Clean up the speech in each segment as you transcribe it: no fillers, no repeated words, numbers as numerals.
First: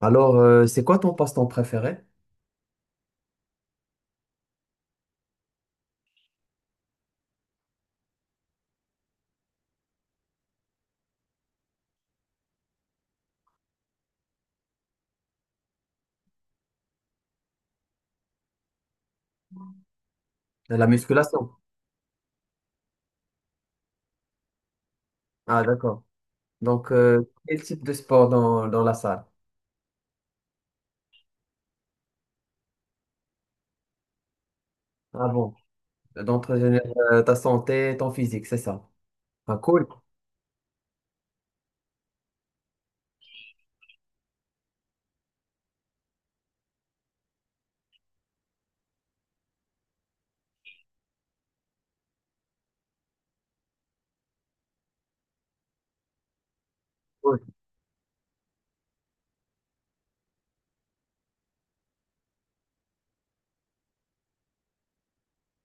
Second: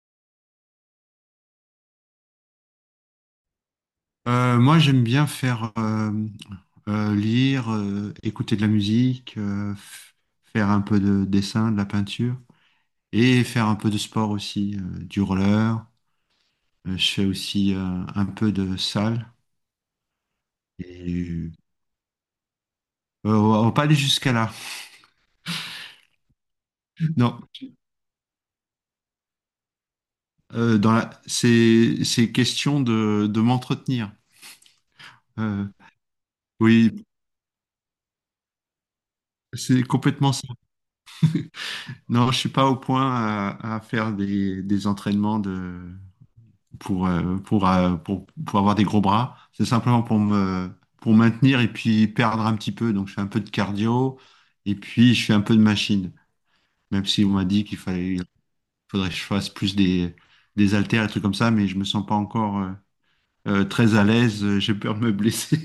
Alors, c'est quoi ton passe-temps préféré? Moi, j'aime bien faire lire, écouter de la musique, faire un peu de dessin, de la peinture et faire un peu de sport aussi, du roller. Je fais aussi un peu de salle La et musculation. On va pas aller jusqu'à là. Ah, d'accord. Donc, Non. quel type de sport dans la salle? C'est question de m'entretenir. Ah bon, Euh, d'entretenir oui, ta santé, ton physique, c'est ça. Ah, c'est cool. complètement ça. Non, je suis pas au point à faire des entraînements de pour avoir des gros bras. C'est simplement pour maintenir et puis perdre un petit peu. Donc, je fais un peu de cardio et puis je fais un peu de machine. Même si on Cool. m'a dit il faudrait que je fasse plus des haltères et trucs comme ça, mais je me sens pas encore très à l'aise. J'ai peur de me blesser.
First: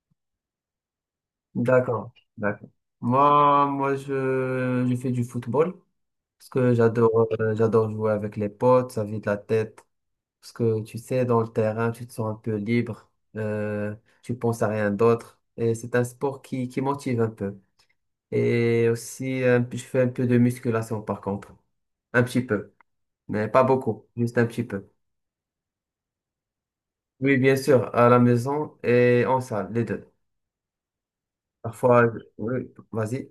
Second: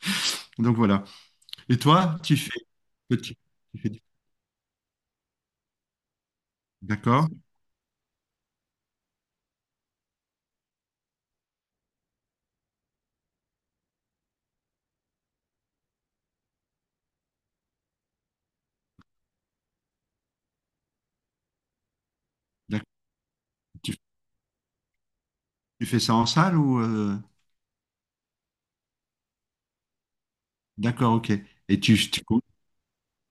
Donc, voilà. Et D'accord. toi, tu fais? D'accord. tu, tu Moi, fais, moi du- je fais du football parce que j'adore d'accord, euh, j'adore jouer avec les potes, ça vide la tête. Parce que tu sais, dans le terrain, tu te sens un peu libre, euh, tu penses à rien d'autre. Et c'est un sport qui motive un peu. Et aussi, un je fais un peu de musculation par contre. Un petit peu, d'accord. mais pas Tu, beaucoup, juste un petit peu. tu fais ça en salle ou, Oui, bien sûr, à la maison et en salle, les deux. d'accord, ok. Et tu, Parfois, tu, oui, vas-y.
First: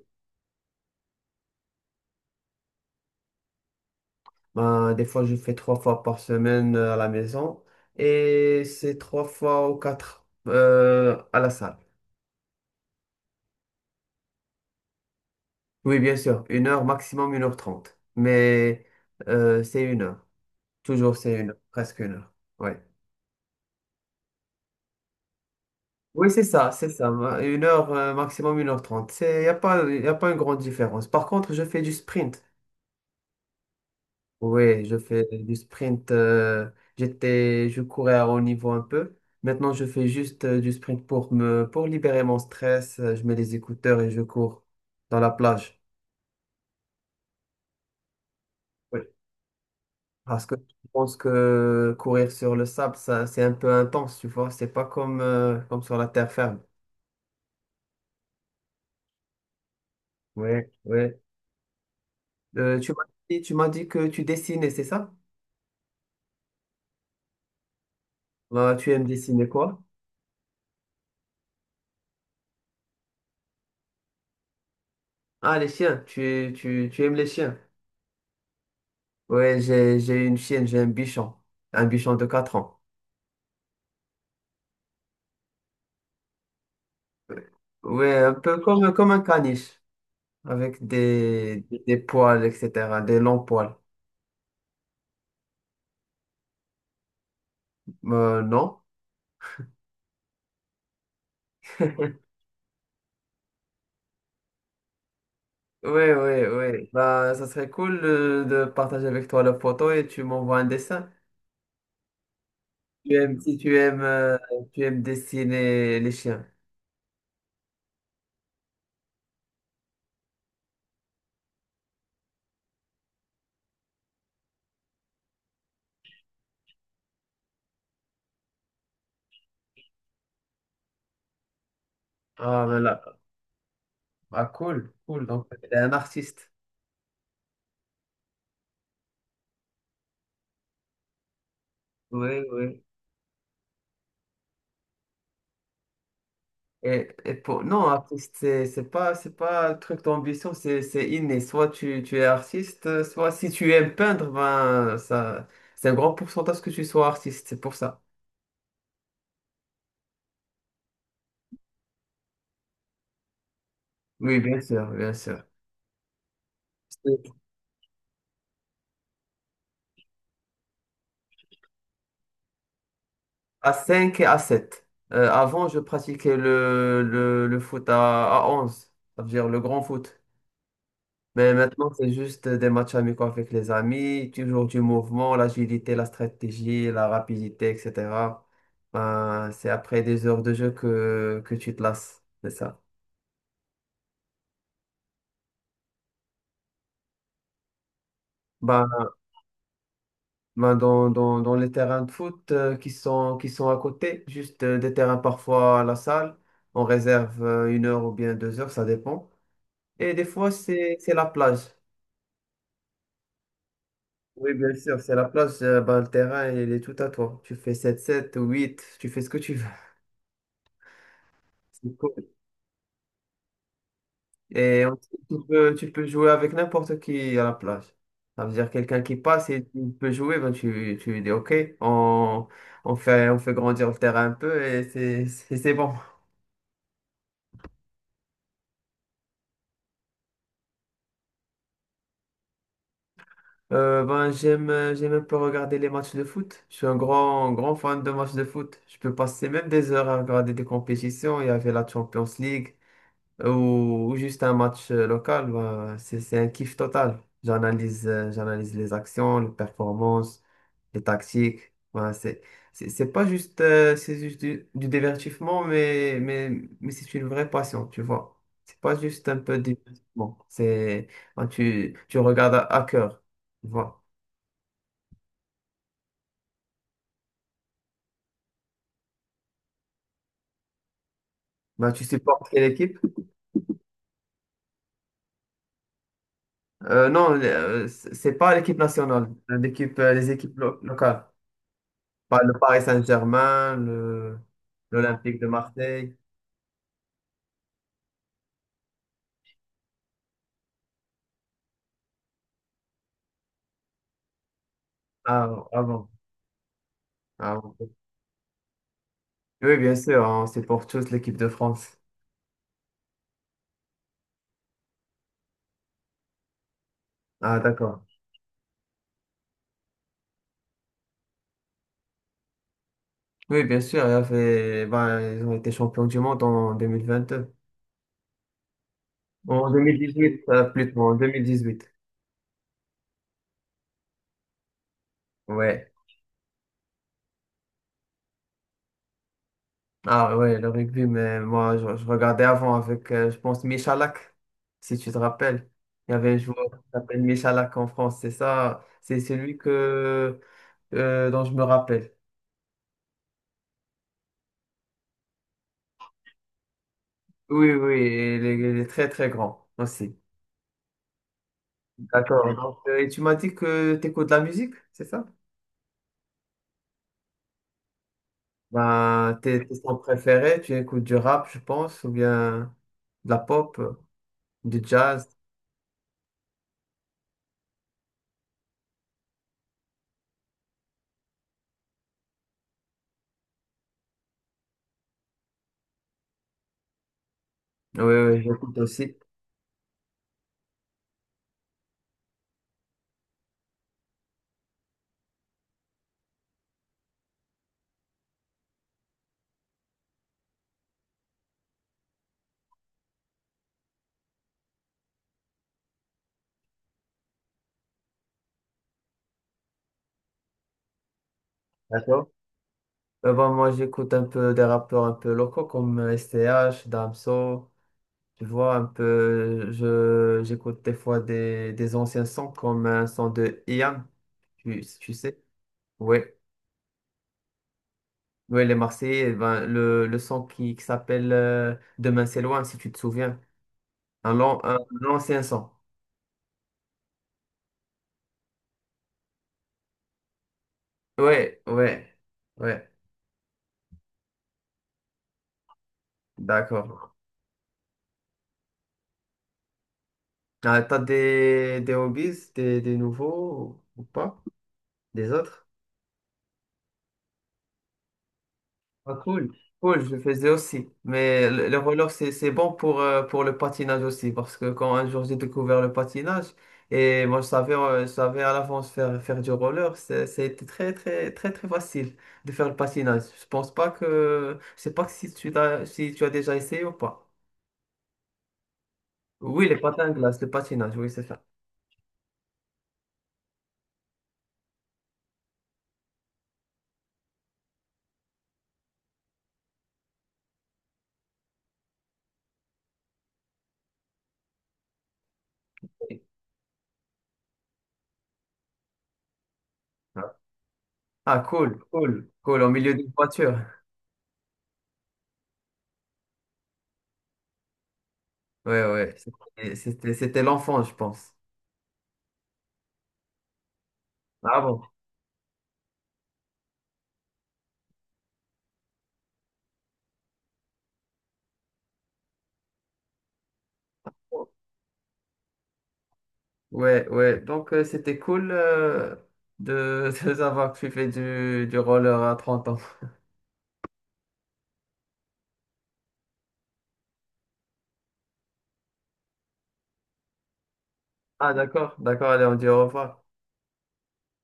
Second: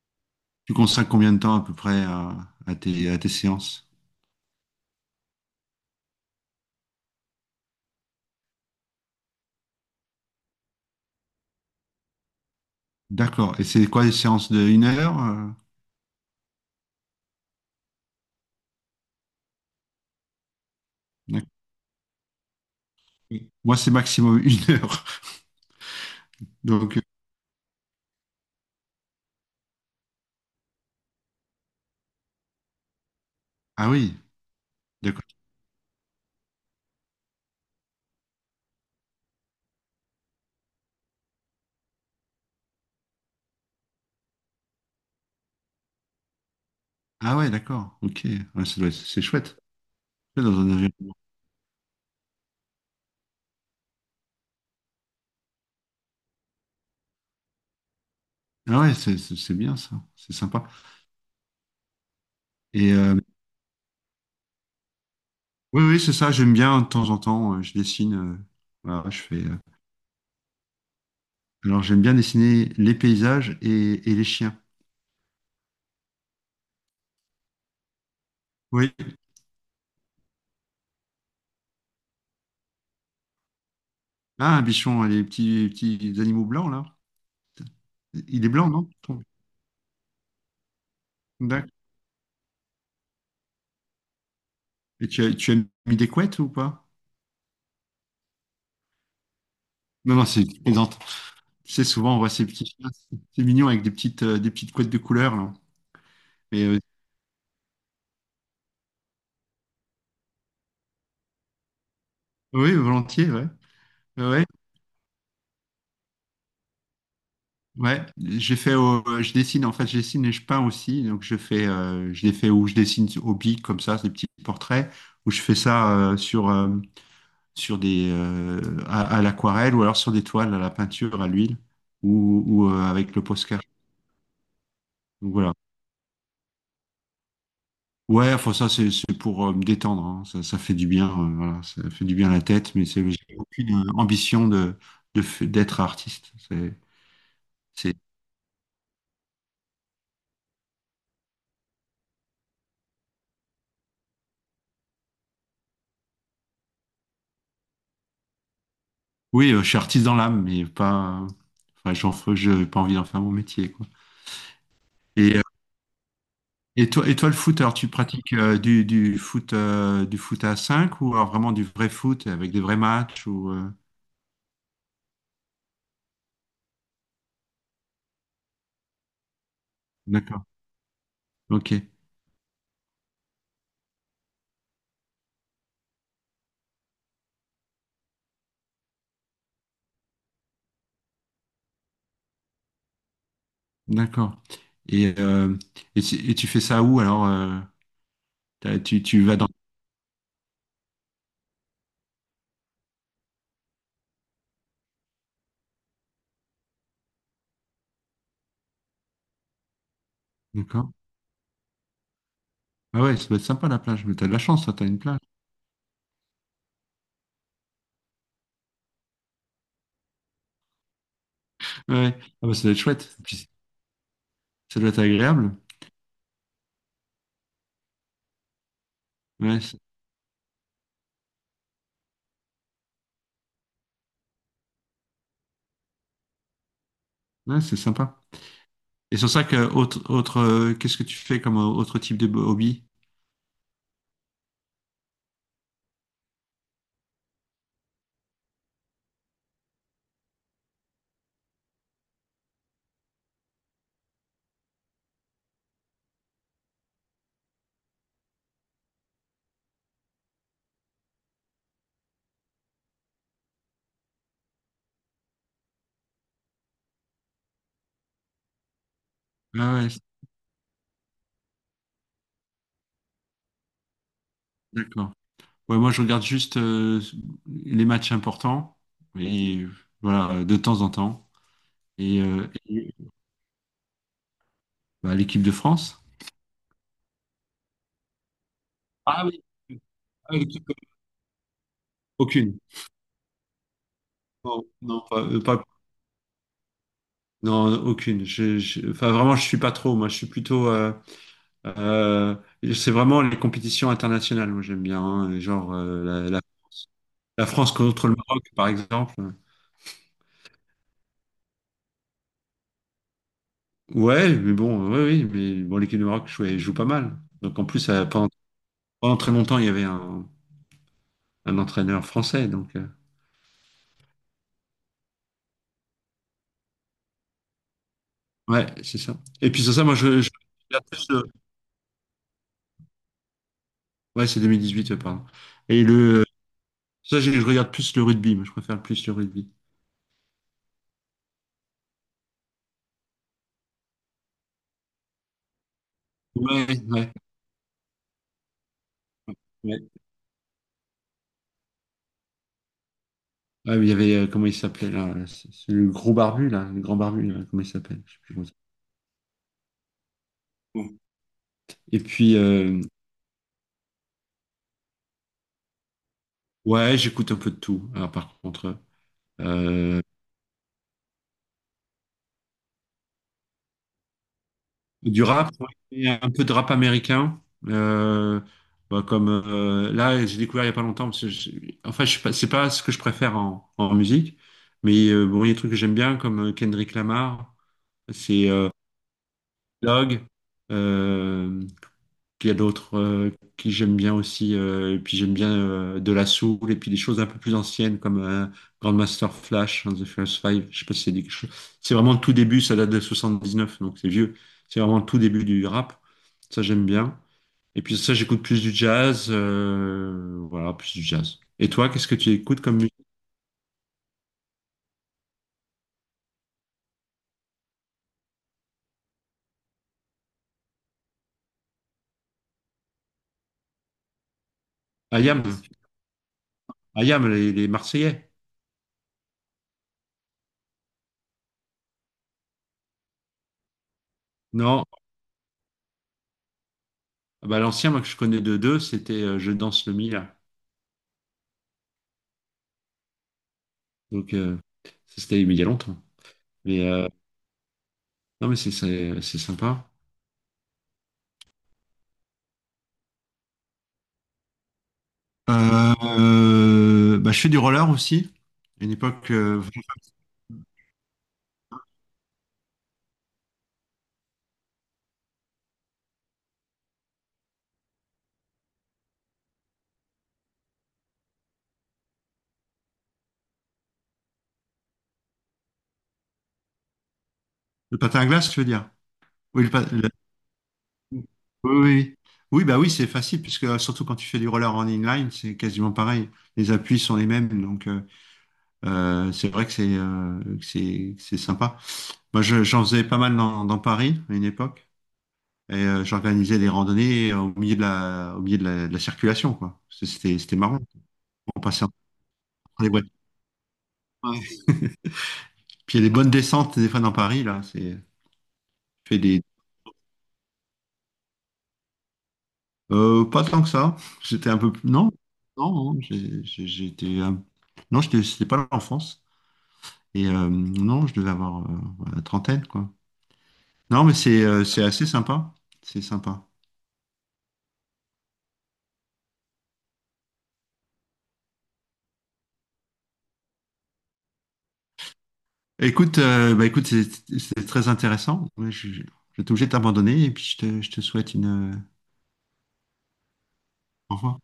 tu consacres combien de temps à peu près à tes séances? Ben, des fois, je fais trois fois par semaine, à la maison et c'est trois fois ou quatre, à la salle. D'accord. Et c'est quoi les séances de une heure? Oui, bien sûr, une heure, maximum une heure trente. Mais, c'est une heure. Toujours c'est D'accord. une heure, presque une heure. Oui. Moi, c'est maximum une heure. Oui, c'est ça, c'est Donc, ça. Une heure, maximum une heure trente. C'est, y a pas une grande différence. Par contre, je fais du sprint. ah oui, Oui, je d'accord. fais du sprint. Je courais à haut niveau un peu. Maintenant, je fais juste du sprint pour libérer mon stress. Je mets les écouteurs et je cours dans la plage. Ah ouais, d'accord. Ok. Ouais, Oui. c'est chouette. C'est Parce dans que un je environnement. pense que courir sur le sable, ça, c'est un peu intense, tu vois. C'est pas comme sur la terre ferme. Ah ouais, c'est bien ça. C'est Oui, sympa. oui. Euh, tu Et m'as euh, tu m'as dit que tu dessinais, c'est ça? oui, oui, c'est ça. J'aime bien de temps en temps. Je dessine. Ah, tu aimes Voilà. je fais. dessiner quoi? Alors, j'aime bien dessiner les paysages et les chiens. Ah, les chiens. Tu aimes les chiens? Oui. Ouais, j'ai une chienne, j'ai un bichon. Un bichon de 4 ans. Ah, un bichon, hein, les petits, petits animaux blancs là. Ouais, un Il est peu blanc, non? comme un caniche, avec des, D'accord. des poils, etc., des longs poils. Et tu as mis des couettes ou pas? Non? Non, non, c'est une plaisante. Tu sais, souvent, on voit ces petits chiens, c'est mignon avec des petites couettes de couleur, là. Ouais, ouais, Mais euh, ouais. Bah, ça serait cool de partager avec toi la photo et tu m'envoies un dessin. oui, volontiers, ouais. Si tu aimes, Ouais, ouais, tu aimes dessiner les chiens. ouais. Je dessine, en fait, je dessine et je peins aussi. Donc, je les fais où je dessine au bic, comme ça, des petits portraits, où je fais ça sur des, euh, à l'aquarelle ou alors sur des toiles, à la peinture, à l'huile Ah, ou avec voilà. le Posca. Ah, cool, cool. Donc, Donc, voilà. t'es un artiste. Ouais, enfin ça c'est pour me détendre, hein. Ça fait du bien, voilà, ça fait du bien à Oui, la tête, oui. mais c'est j'ai aucune ambition d'être artiste. Et pour... Non, C'est artiste, c'est pas un truc d'ambition, c'est inné. Soit tu es artiste, soit si tu aimes peindre, ben, ça, c'est un grand pourcentage que tu sois artiste, c'est pour ça. oui, je suis artiste dans l'âme, mais pas, enfin j'ai pas envie d'en faire mon métier quoi. Oui, bien sûr, bien Et euh, sûr. et toi C'est le foot, alors tu pratiques du foot du foot à 5 ou alors vraiment du vrai foot avec des vrais matchs ou à 5 et à sept. Avant, je pratiquais le foot à 11, ça veut dire le grand foot. D'accord, Mais ok, maintenant, c'est juste des matchs amicaux avec les amis, toujours du mouvement, l'agilité, la stratégie, la rapidité, etc. Ben, c'est après des heures de jeu que tu te lasses, c'est ça. d'accord. Et euh, et tu fais ça où alors Ben, tu vas dans ben, dans les terrains de foot qui sont à côté, juste des terrains parfois à la salle, on réserve une heure ou bien deux heures, ça dépend. Et des fois, D'accord. c'est la plage. Ah ouais, ça doit être sympa la plage, mais t'as de la Oui, chance, bien toi, t'as une sûr, c'est plage. la plage, ben, le terrain, il est tout à toi. Tu fais sept sept ou huit, tu fais ce que tu veux. Ouais, ouais. Ah bah, ça doit être chouette, puis ça Et doit on- être tu agréable. peux, tu peux jouer avec n'importe qui à la plage. Ça veut dire quelqu'un qui passe Ouais, et c'est tu peux jouer, ben tu lui dis OK, on, on fait grandir le terrain un peu et c'est bon. ouais, c'est sympa. Qu'est-ce que tu fais comme autre type de hobby? Ben, j'aime un peu regarder les matchs de foot. Je suis un grand, grand fan de matchs de foot. Je peux passer même des heures à regarder des compétitions. Il y avait la Champions League. Ou juste un match local, bah, c'est un kiff total. J'analyse les actions, les performances, les tactiques. Bah, c'est pas juste c'est juste du divertissement, mais c'est une vraie passion, tu vois. C'est pas juste un peu de Ah ouais, divertissement. C'est bah, tu regardes à cœur, tu vois. d'accord. Ouais, moi, je regarde juste les matchs importants, et voilà, de temps en temps. Bah, tu Et, euh, supportes quelle et, équipe? Bah, l'équipe de France? Non, c'est pas l'équipe Ah nationale, oui, les ah, équipes locales. Pas le aucune. Paris Saint-Germain, le Non, non, l'Olympique de Marseille. non, aucune. Enfin, vraiment, je suis pas trop. Moi, je suis plutôt. Euh, c'est vraiment les compétitions internationales, moi j'aime bien, hein, Ah, genre avant. La Ah, France bon. contre le Maroc, par exemple. Oui, bien sûr, on supporte tous l'équipe de France. Ouais, mais bon, ouais, oui, mais bon, l'équipe du Maroc joue, pas mal. Donc Ah, en plus, d'accord. Pendant très longtemps, il y avait un entraîneur français, donc Oui, bien sûr, ben, ils ont été champions du monde en 2022. ouais, c'est ça. Et puis En sur ça, moi je 2018, regarde plutôt, plus en le- 2018. ouais, c'est 2018, pardon. Et Ouais. le Ça, je regarde plus le rugby, moi, je préfère plus le rugby. Ah, ouais, le rugby, mais moi, je regardais avant avec, je pense, Michalak, si tu te rappelles. Il y avait un joueur Ouais, qui ouais, s'appelle Michalak en France, c'est ça. C'est celui ouais. Dont je me rappelle. Ah, mais il y avait, comment il s'appelait là? C'est le gros barbu là, le grand barbu, là, comment il Oui, oui, s'appelle? Je sais plus et il comment il est, s'appelle. il est très très grand aussi. Bon. Et puis, D'accord. Ouais. Donc, euh, et tu m'as dit que tu écoutes de la musique, c'est ça? ouais, j'écoute un peu de tout. Alors, par contre, Ben, tes sons euh, préférés, tu écoutes du rap, je pense, ou bien de la pop, du du jazz. rap, ouais, un peu de rap américain. Euh, Bah, comme là, j'ai découvert il n'y a pas longtemps. Enfin, je, sais pas- c'est pas ce que je préfère en musique, mais bon, il y a des trucs que j'aime bien, comme Kendrick Lamar, Oui, oui, c'est j'écoute aussi. Log. euh, Puis il y a d'autres qui j'aime bien aussi. Et puis j'aime bien de la soul et puis des choses un peu plus anciennes comme Grandmaster Flash and the First Five. Je sais pas si c'est dit quelque chose. C'est vraiment le tout début, ça date de 79 donc c'est vieux. C'est vraiment le tout début du rap. Ça, j'aime bien. Et puis ça, j'écoute plus du jazz. Voilà, plus du jazz. Et toi, qu'est-ce que D'accord. tu écoutes comme musique? Ben, moi, j'écoute un peu des rappeurs un peu locaux comme STH, Damso. Tu vois, un peu, j'écoute des fois des anciens sons comme un son de Ian, tu sais. Ayam, Oui. Ayam, les Marseillais. Ouais, les Marseillais, eh ben, le son qui s'appelle Demain c'est loin, si tu te souviens. Un long, un, Non. un ancien son. Ah bah, l'ancien, moi, que je connais de deux, c'était Je danse le Mila. Ouais, ouais, ouais, Donc, euh, Ça, c'était mais il y a longtemps. Mais euh, d'accord. Non, mais c'est sympa. Ah, t'as des hobbies, des nouveaux ou pas? Des autres? Euh, Bah, je fais du roller aussi. À une Ah, époque, cool, cool, je le faisais aussi. Mais le roller, c'est bon pour le patinage aussi, parce que quand un jour j'ai découvert le patinage, et moi je savais à l'avance faire du roller, c'était très, très, très, très facile de faire le patinage. Je sais pas si tu as déjà essayé ou pas. le patin à glace, tu veux dire? Oui, Oui, les patins à glace, le patinage, oui, oui, c'est ça. oui, oui. Oui, bah oui, c'est facile, puisque surtout quand tu fais du roller en inline, c'est quasiment pareil. Les appuis sont les mêmes, donc c'est vrai que c'est que c'est sympa. J'en faisais pas mal dans Paris à une époque, et Oui. j'organisais des randonnées au milieu de la circulation, quoi. C'était marrant. Ah, On cool, passait entre cool, cool, au les milieu voitures. d'une voiture. Puis il y a des bonnes descentes des fois dans Paris, là. C'est Ouais, ouais, fait des. C'était l'enfant, je pense. Pas tant que ça. J'étais un Ah peu bon? plus. Non, non, non, j'ai- j'étais. Non, c'était pas l'enfance. Non, je devais avoir voilà, la trentaine, quoi. Non, mais c'est assez sympa. C'est sympa. Ouais, ouais, donc, c'était cool de savoir que tu fais du roller à 30 ans. Écoute, c'est très intéressant. Ouais, je vais être obligé de t'abandonner et puis je te souhaite une. Ah, d'accord, d'accord, allez, on dit au revoir. Au revoir.